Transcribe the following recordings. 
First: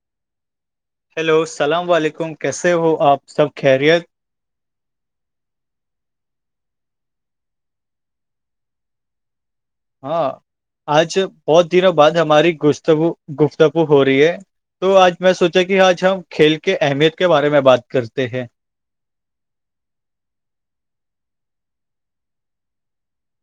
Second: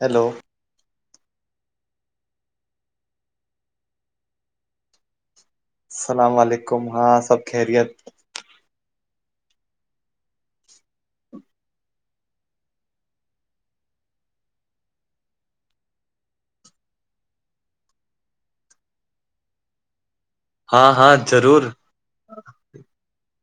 hello hello السلام علیکم کیسے ہو آپ سب خیریت السلام علیکم ہاں سب خیریت ہاں آج بہت دنوں بعد ہماری گفتگو گفتگو ہو رہی ہے تو آج میں سوچا کہ آج ہم کھیل کے اہمیت کے بارے میں بات کرتے ہیں ہاں ہاں ضرور ہٹھیک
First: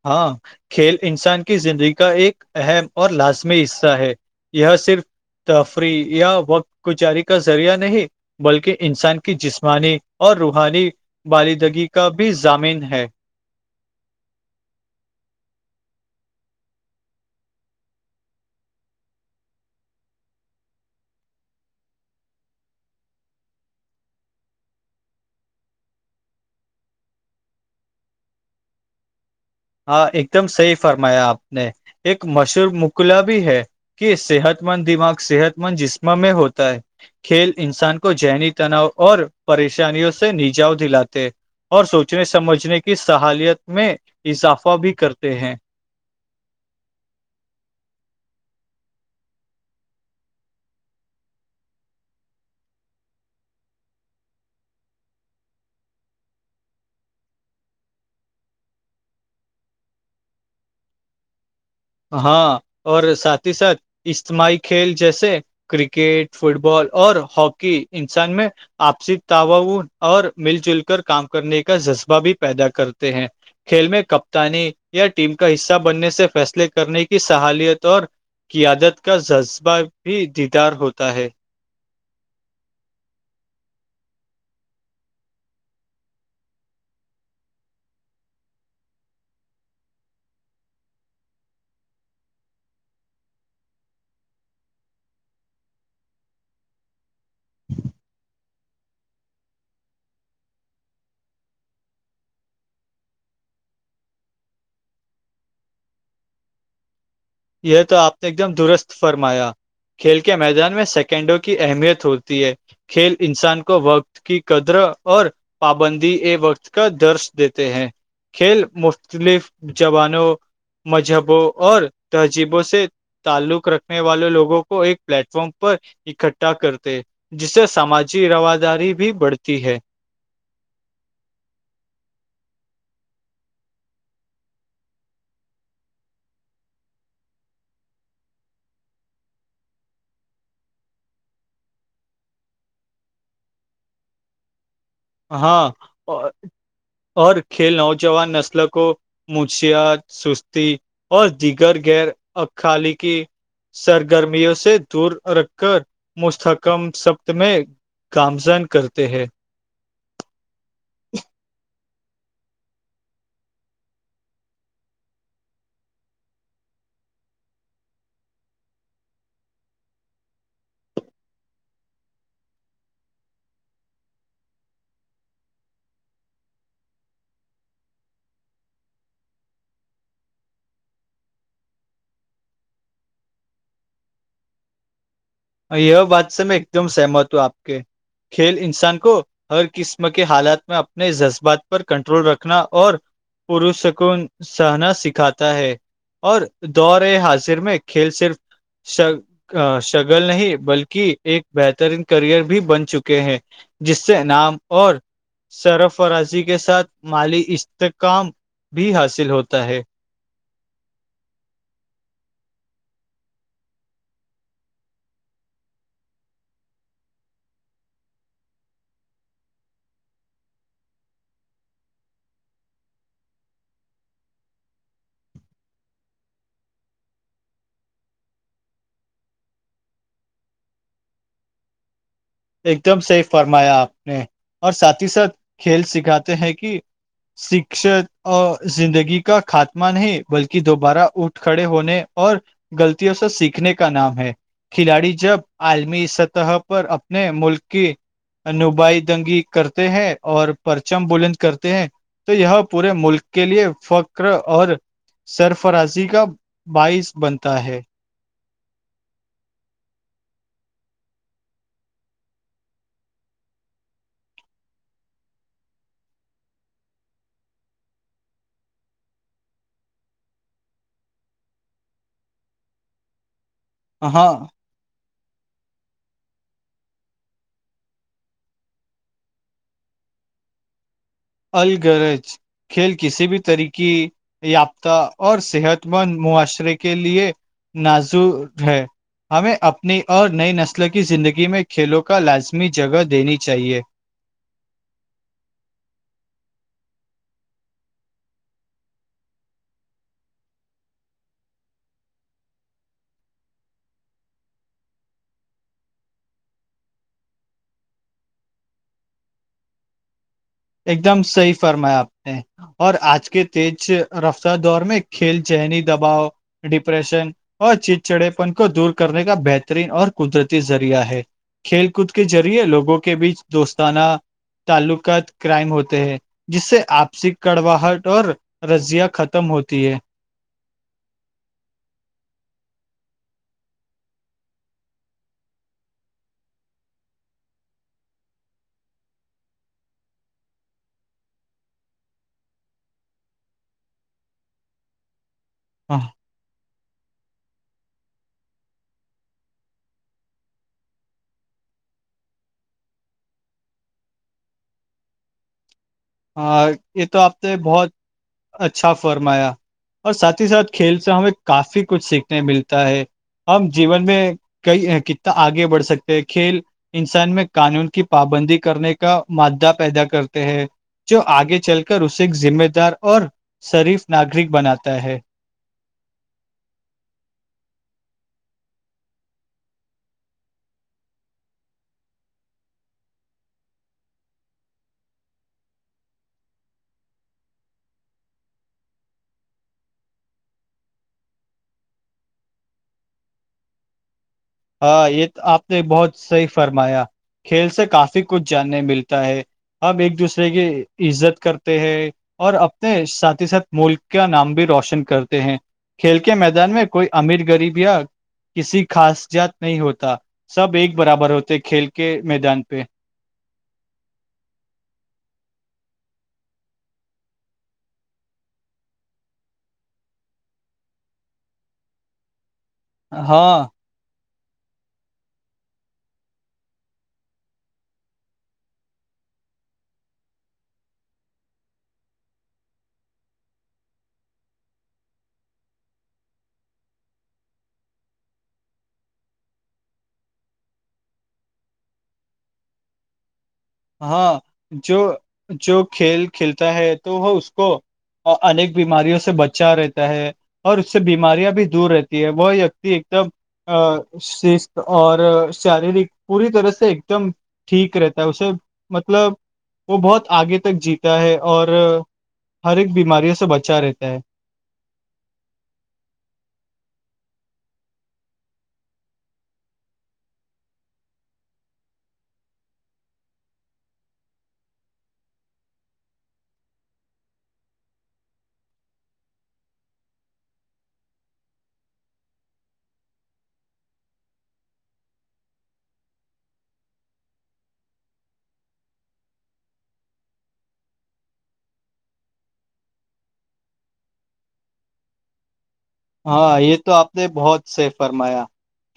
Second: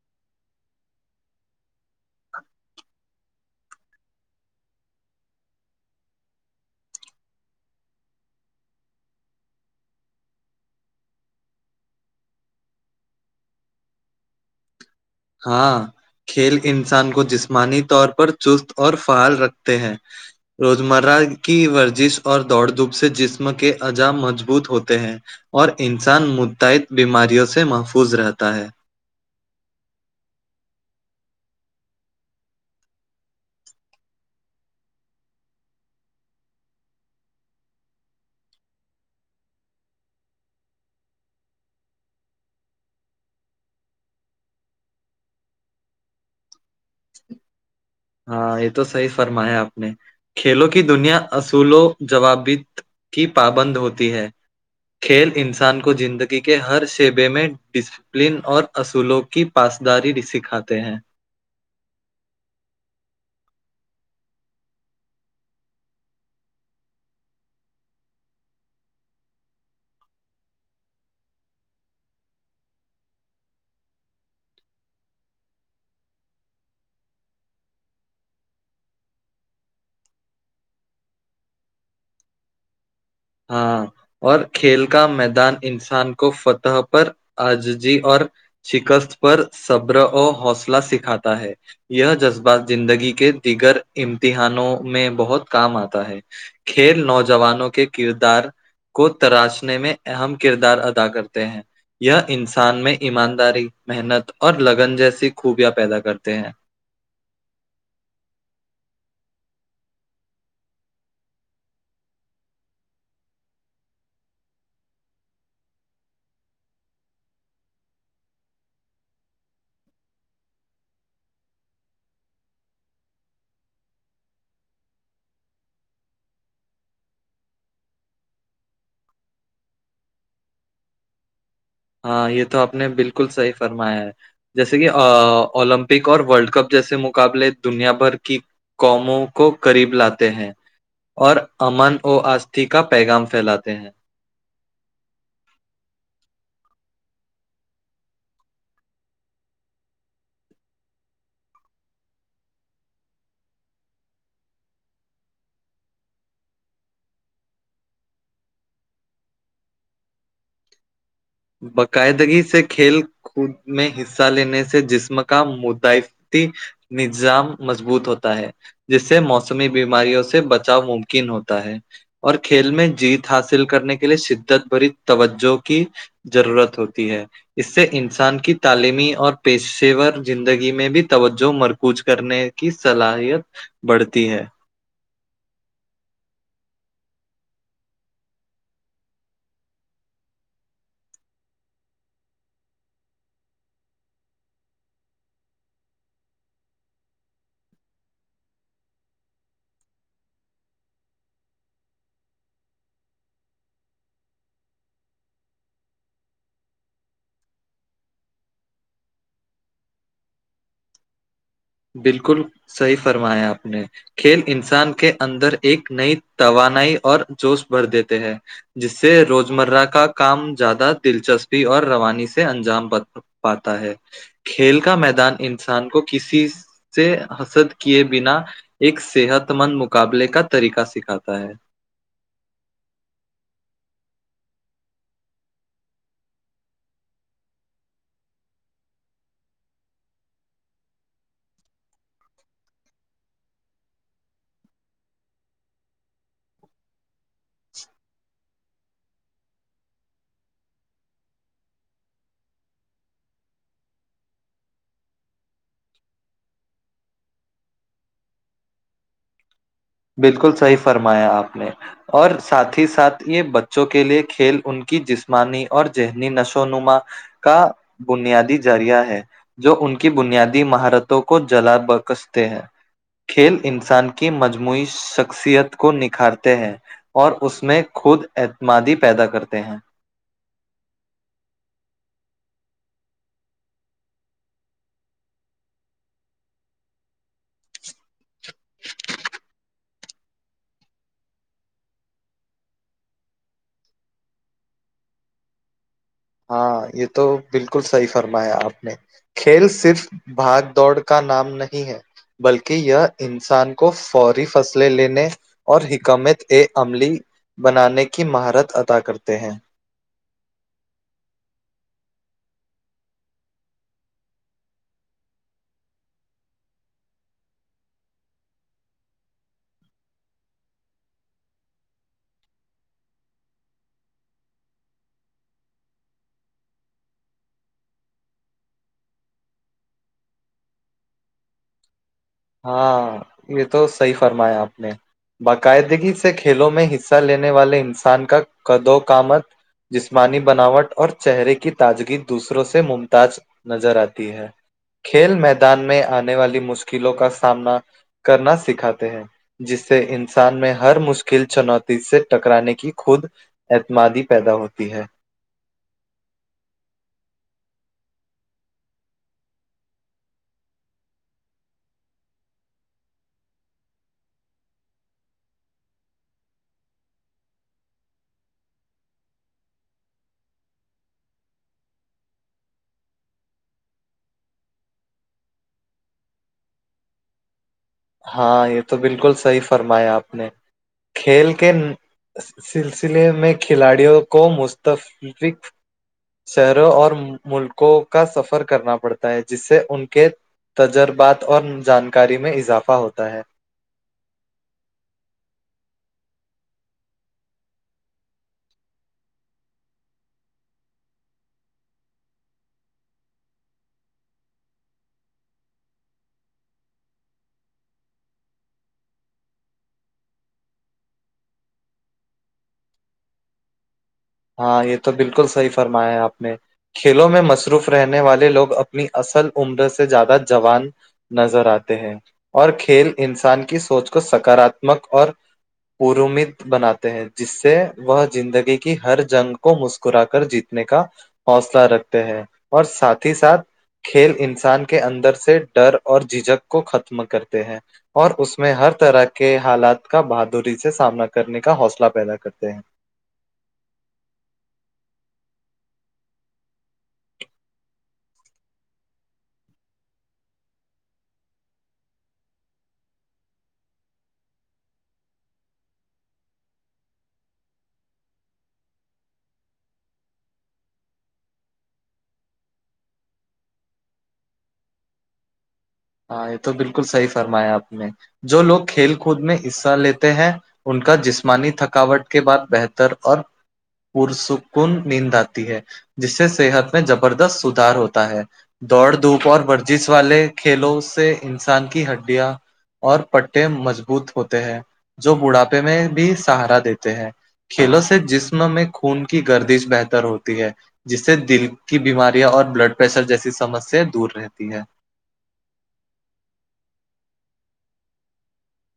ہاں کھیل انسان کی زندگی کا ایک اہم اور لازمی حصہ ہے یہ صرف تفریح یا وقت گزاری کا ذریعہ نہیں بلکہ انسان کی جسمانی اور روحانی بندگی کا بھی ضامن ہے ہاں کھیل انسان کو جسمانی طور پر چست اور فعال رکھتے ہیں روزمرہ کی ورزش اور دوڑ دھوپ سے جسم کے عجا مضبوط ہوتے ہیں اور انسان متعد بیماریوں سے محفوظ رہتا ہے ہاں ایک دم صحیح فرمایا آپ نے ایک مشہور مکلا بھی ہے کہ صحت مند دماغ صحت مند جسم میں ہوتا ہے کھیل انسان کو ذہنی تناؤ اور پریشانیوں سے نجاؤ دلاتے اور سوچنے سمجھنے کی صحالیت میں اضافہ بھی کرتے ہیں ہاں یہ تو صحیح فرمایا آپ نے کھیلوں کی دنیا اصول و جوابط کی پابند ہوتی ہے کھیل انسان کو زندگی کے ہر شعبے میں پلن اور اصولوں کی پاسداری سکھاتے ہیں ہاں اور ساتھ ہی ساتھ اجتماعی کھیل جیسے کرکٹ فٹ بال اور ہاکی انسان میں آپسی تاؤ اور مل جل کر کام کرنے کا جذبہ بھی پیدا کرتے ہیں کھیل میں کپتانی یا ٹیم کا حصہ بننے سے فیصلے کر کرنے کی صحالیت اور قیادت کا جذبہ بھی دیدار ہوتا ہے ہاں اور کھیل کا میدان انسان کو فتح پر آججی اور شکست پر صبر اور حوصلہ سکھاتا ہے یہ جذبات زندگی کے دیگر امتحانوں میں بہت کام آتا ہے کر نج [unintelligible] جوانوں کے کردار کو تراشنے میں اہم کردار ادا کرتے ہیں یہ انسان میں ایمانداری محنت اور لگن جیسی خوبیاں پیدا کرتے ہیں یہ تو آپ نے ایک دم درست فرمایا کھیل کے میدان میں سیکنڈوں کی اہمیت ہوتی ہے کھیل انسان کو وقت کی قدر اور پابندی ا وقت کا درس دیتے ہیں کھیل مختلف جوبانوں مذہبوں اور تہذیبوں سے تعلق رکھنے والے لوگوں کو ایک پلیٹ فارم پر اکٹھا کرتے جس سے سماجی رواداری بھی بڑھتی ہے ہاں یہ تو آپ نے بالکل صحیح فرمایا ہے جیسے کہ اولمپک اور ورلڈ کپ جیسے مقابلے دنیا بھر کی قوموں کو قریب لاتے ہیں اور امن ا آستھی کا پیغام فھیلاتے ہیں ہاں اور کھیل نوجوان نسل کو منشیات سستی اور دیگر غیر اخالقی سرگرمیوں سے دور رکھ کر مستحکم سبت میں کامزن کرتے ہیں باقاعدگی سے کھیل خود میں حصہ لینے سے جسم کا مدعفتی نظام مضبوط ہوتا ہے جس سے موسمی بیماریوں سے بچاؤ ممکن ہوتا ہے اور کھیل میں جیت حاصل کرنے کے لیے شدت بری توجوں کی ضرورت ہوتی ہے اس سے انسان کی تعلیمی اور پیشے ور زندگی میں بھی توجہ مرکوز کرنے کی صلاحیت بڑھتی ہے یہ بات سے میں ایک دم سہمت ہوں آپ کے کھیل انسان کو ہر قسم کے حالات میں اپنے جذبات پر کنٹرول رکھنا اور پروش کو سہنا سکھاتا ہے اور دور حاضر میں کھیل صرف ش ش ل نہیں بلکہ ایک بہترین کرئر بھی بن چکے ہیں جس سے انعام اور سرفرازی کے ساتھ مالی استحکام بھی حاصل ہوتا ہے بالکل صحیح فرمایا آپ نے کھیل انسان کے اندر ایک نئی توانائی اور جوش بھر دیتے ہیں جس سے روزمرہ کا کام زیادہ دلچسپی اور روانی سے انجام بن پاتا ہے کھیل کا میدان انسان کو کسی سے حسد کیے بنا ایک صحت مند مقابلے کا طریقہ سکھاتا ہے ایک دم صیف فرمایا آپ نے اور ساتھ ہی ساتھ کھیل سکھاتے ہیں کہ شکشا اور زندگی کا خاتمہ نہیں بلکہ دوبارہ اٹھ کھڑے ہونے اور غلطوں سے سیکھنے کا نام ہے کھلاڑی جب عالمی سطح پر نے ملک کی نبائی دنگی کرتے ہیں اور پرچم بلند کرتے ہیں تو یہ پورے ملک کے لیے فکر اور سرفرازی کا باعث بنتا ہے بالکل صحیح فرمایا آپ نے اور ساتھ ہی ساتھ یہ بچوں کے لیے کھیل ان کی جسمانی اور ذہنی نشو نما کا بنیادی ذریعہ ہے جو ان کی بنیادی مہارتوں کو جلا بکستے ہیں کھیل انسان کی ہاں مجموعی شخصیت کو نکھارتے ہیں اور اس میں خود اعتمادی پیدا کرتے ہیں الگررج کھیل کسی بھی طریقے یافتہ اور صحت مند معاشرے کے لیے نازر ہے ہمیں اب نئی اور نئی نسل کی زندگی میں کھیلوں کا لازمی جگہ دینی چاہیے ہاں یہ تو بالکل صحیح فرمایا آپ نے کھیل صرف بھاگ دوڑ کا نام نہیں ہے بلکہ یہ انسان کو فوری فصلیں لینے اور حکمت ا عملی بنانے کی مہارت ادا کرتے ہیں ایک دم صحیح فرمایا آپ نے اور آج کے تیج رفتار دور میں کھیل چذہنی دباؤ ڈپریشن اور چڑچڑےپن کو دور کرنے کا بہترین اور قدرتی ذریعہ ہے کھیل کود کے ذریعے لوگوں کے بیچ دوستانہ تعلقات کرائم ہوتے ہیں جس سے آپسی کڑواہٹ اور رضیا ختم ہوتی ہے ہاں یہ تو صحیح فرمایا آپ نے باقاعدگی سے کھیلوں میں حصہ لینے والے انسان کا قد وکامت جسمانی بناوٹ اور چہرے کی تازگی دوسروں سے ممتاز نظر آتی ہے کھیل میدان میں آنے والی مشکلوں کا سامنا کرنا سکھاتے ہیں جس سے انسان میں ہر مشکل چنوتی سے ٹکرانے کی خود اعتمادی پیدا ہوتی ہے ہاں یہ تو آپ نے بہت اچھا فرمایا اور ساتھ ہی ساتھ کھیل سے ہمیں کافی کچھ سیکھنے ملتا ہے ہم جیون میں کئی کتنا آگے بڑھ سکتے ہیں کھیل انسان میں قانون کی پابندی کرنے کا مادہ پیدا کرتے ہیں جو آگے چل کر اسے ذمہ دار اور شریف ناگرک بناتا ہے ہاں یہ تو بالکل صحی فرمایا آپ نے کھیل کے سلسلے میں کھلاڑیوں کو مستفق شہروں اور ملکوں کا سفر کرنا پڑتا ہے جس سے ان کے تجربات اور جانکاری میں اضافہ ہوتا ہے ہاں یہ آپ نے بہت صحیح فرمایا کھیل سے کافی کچھ جاننے ملتا ہے ہمب ایک دوسرے کی عزت کرتے ہیں اور اپنے ساتھ ہی ساتھ ملک کا نام بھی روشن کرتے ہیں کھیل کے میدان میں کوئی امیر غریب یا کسی خاص جات نہیں ہوتا سب ایک برابر ہوتے کھیل کے میدان پہ ہاں یہ تو بالکل صحیح فرمایا ہے آپ نے کھیلوں میں مصروف رہنے والے لوگ اپنی اصل عمر سے زیادہ جوان نظر آتے ہیں اور کھیل انسان ہاں کی سوچ کو سکاراتمک اور پوروومت بناتے ہیں جس سے وہ زندگی کی ہر جنگ کو مسکرا کر جیتنے کا حوصلہ رکھتے ہیں اور ساتھ ہی ساتھ کھیل انسان کے اندر سے ڈر اور جھجھک کو ختم کرتے ہیں اور اس میں ہر طرح کے حالات کا بہادری سے سامنا کرنے کا حوصلہ پیدا کرتے ہیں ہاں جو جو کھیل کھیلتا ہے تو وہ اس کو اور انیک بیماریوں سے بچا رہتا ہے اور اس سے بیماریاں بھی دور رہتی ہے وہ وکتی ایک دم ا شست اور شاریرک پوری طرح سے ایک دم ٹھیک رہتا ہے اسے مطلب وہ بہت آگے تک جیتا ہے اور ہر ایک بیماریوں سے بچا رہتا ہے ہاں یہ تو بالکل صحیح فرمایا آپ نے جو لوگ کھیل کود میں حصہ لیتے ہیں ان کا جسمانی تھکاوٹ کے بعد بہتر اور پرسکن نیند آتی ہے جس سے صحت میں زبردست سدار ہوتا ہے دوڑ دھوپ اور ورزش والے کھیلوں سے انسان کی ہڈیاں اور پٹے مضبوط ہوتے ہیں جو بڑھاپے میں بھی سہارا دیتے ہیں کھیلوں سے جسم میں خون کی گردش بہتر ہوتی ہے جس سے دل کی بیماریاں اور بلڈ پریشر جیسی سمسیا دور رہتی ہے ہاں یہ تو آپ نے بہت سے فرمایا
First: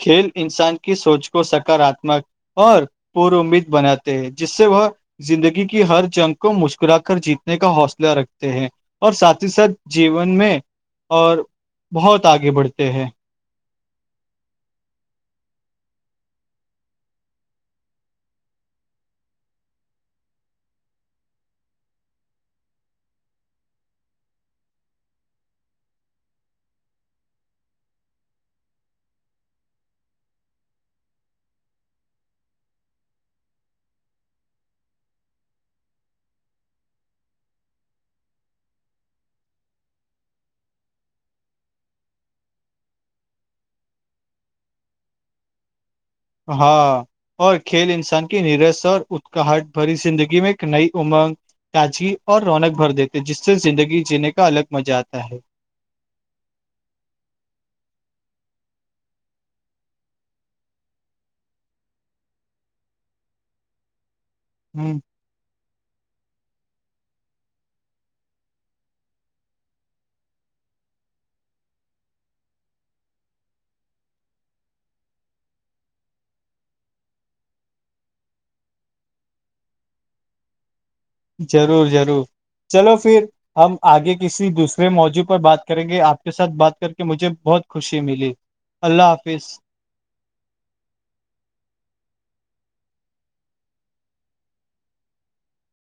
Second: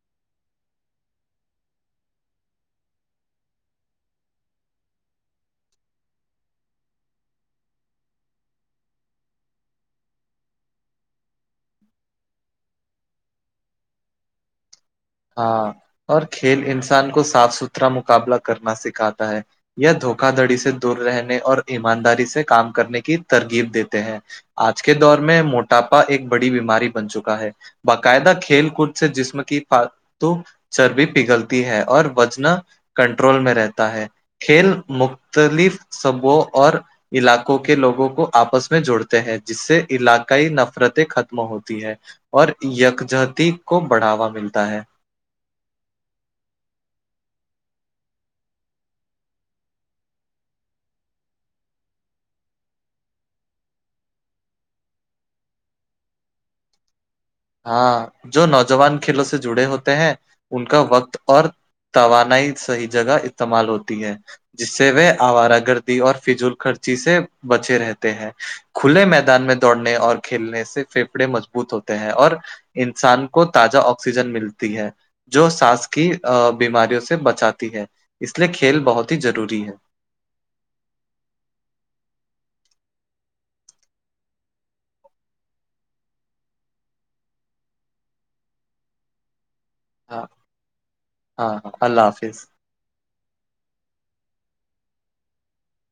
کھیل انسان کی سوچ کو سکاراتمک اور پورومید بناتے ہیں جس سے وہ زندگی کی ہر جنگ کو مسکرا کر جیتنے کا حوصلہ رکھتے ہیں اور ساتھ ہی ساتھ جیون میں اور بہت آگے بڑھتے ہیں ہاں اور کھیل انسان کو صاف ستھرا مقابلہ کرنا سکھاتا ہے یا دھوکا دھڑی سے دور رہنے اور ایمانداری سے کام کرنے کی ترغیب دیتے ہیں آج کے دور میں موٹاپا ایک بڑی بیماری بن چکا ہے باقاعدہ کھیل کود سے جسم کی تو چربی پگھلتی ہے اور وزنا کنٹرول میں رہتا ہے کھیل مختلف سبوں اور علاقوں کے لوگوں کو آپس میں جوڑتے ہیں جس سے علاقائی نفرتیں ختم ہوتی ہے اور یکجہتی کو بڑھاوا ملتا ہے ہاں اور کھیل انسان کی نیرس اور اکاہٹ بھری زندگی میں ایک نئی امنگ تاجگی اور رونق بھر دیتے جس سے زندگی جینے کا الگ مزہ آتا ہے ہاں جو نوجوان کھیلوں سے جڑے ہوتے ہیں ان کا وقت اور توانائی صحیح جگہ استعمال ہوتی ہے جس سے ہ وہ آوارہ گردی اور فضول خرچی سے بچے رہتے ہیں کھلے میدان میں دوڑنے اور کھیلنے سے فیفڑے مضبوط ہوتے ہیں اور انسان کو تازہ آکسیجن ملتی ہے جو سانس کی بیماریوں سے بچاتی ہے اس لیے کھیل بہت ہی ضروری ہے ضرور ضرور چلو پھر ہم آگے کسی دوسرے موضوع پر بات کریں گے آپ کے ساتھ بات کر کے مجھے بہت خوشی ملی اللہ حافظ ہاں ہاں ہاں اللہ حافظ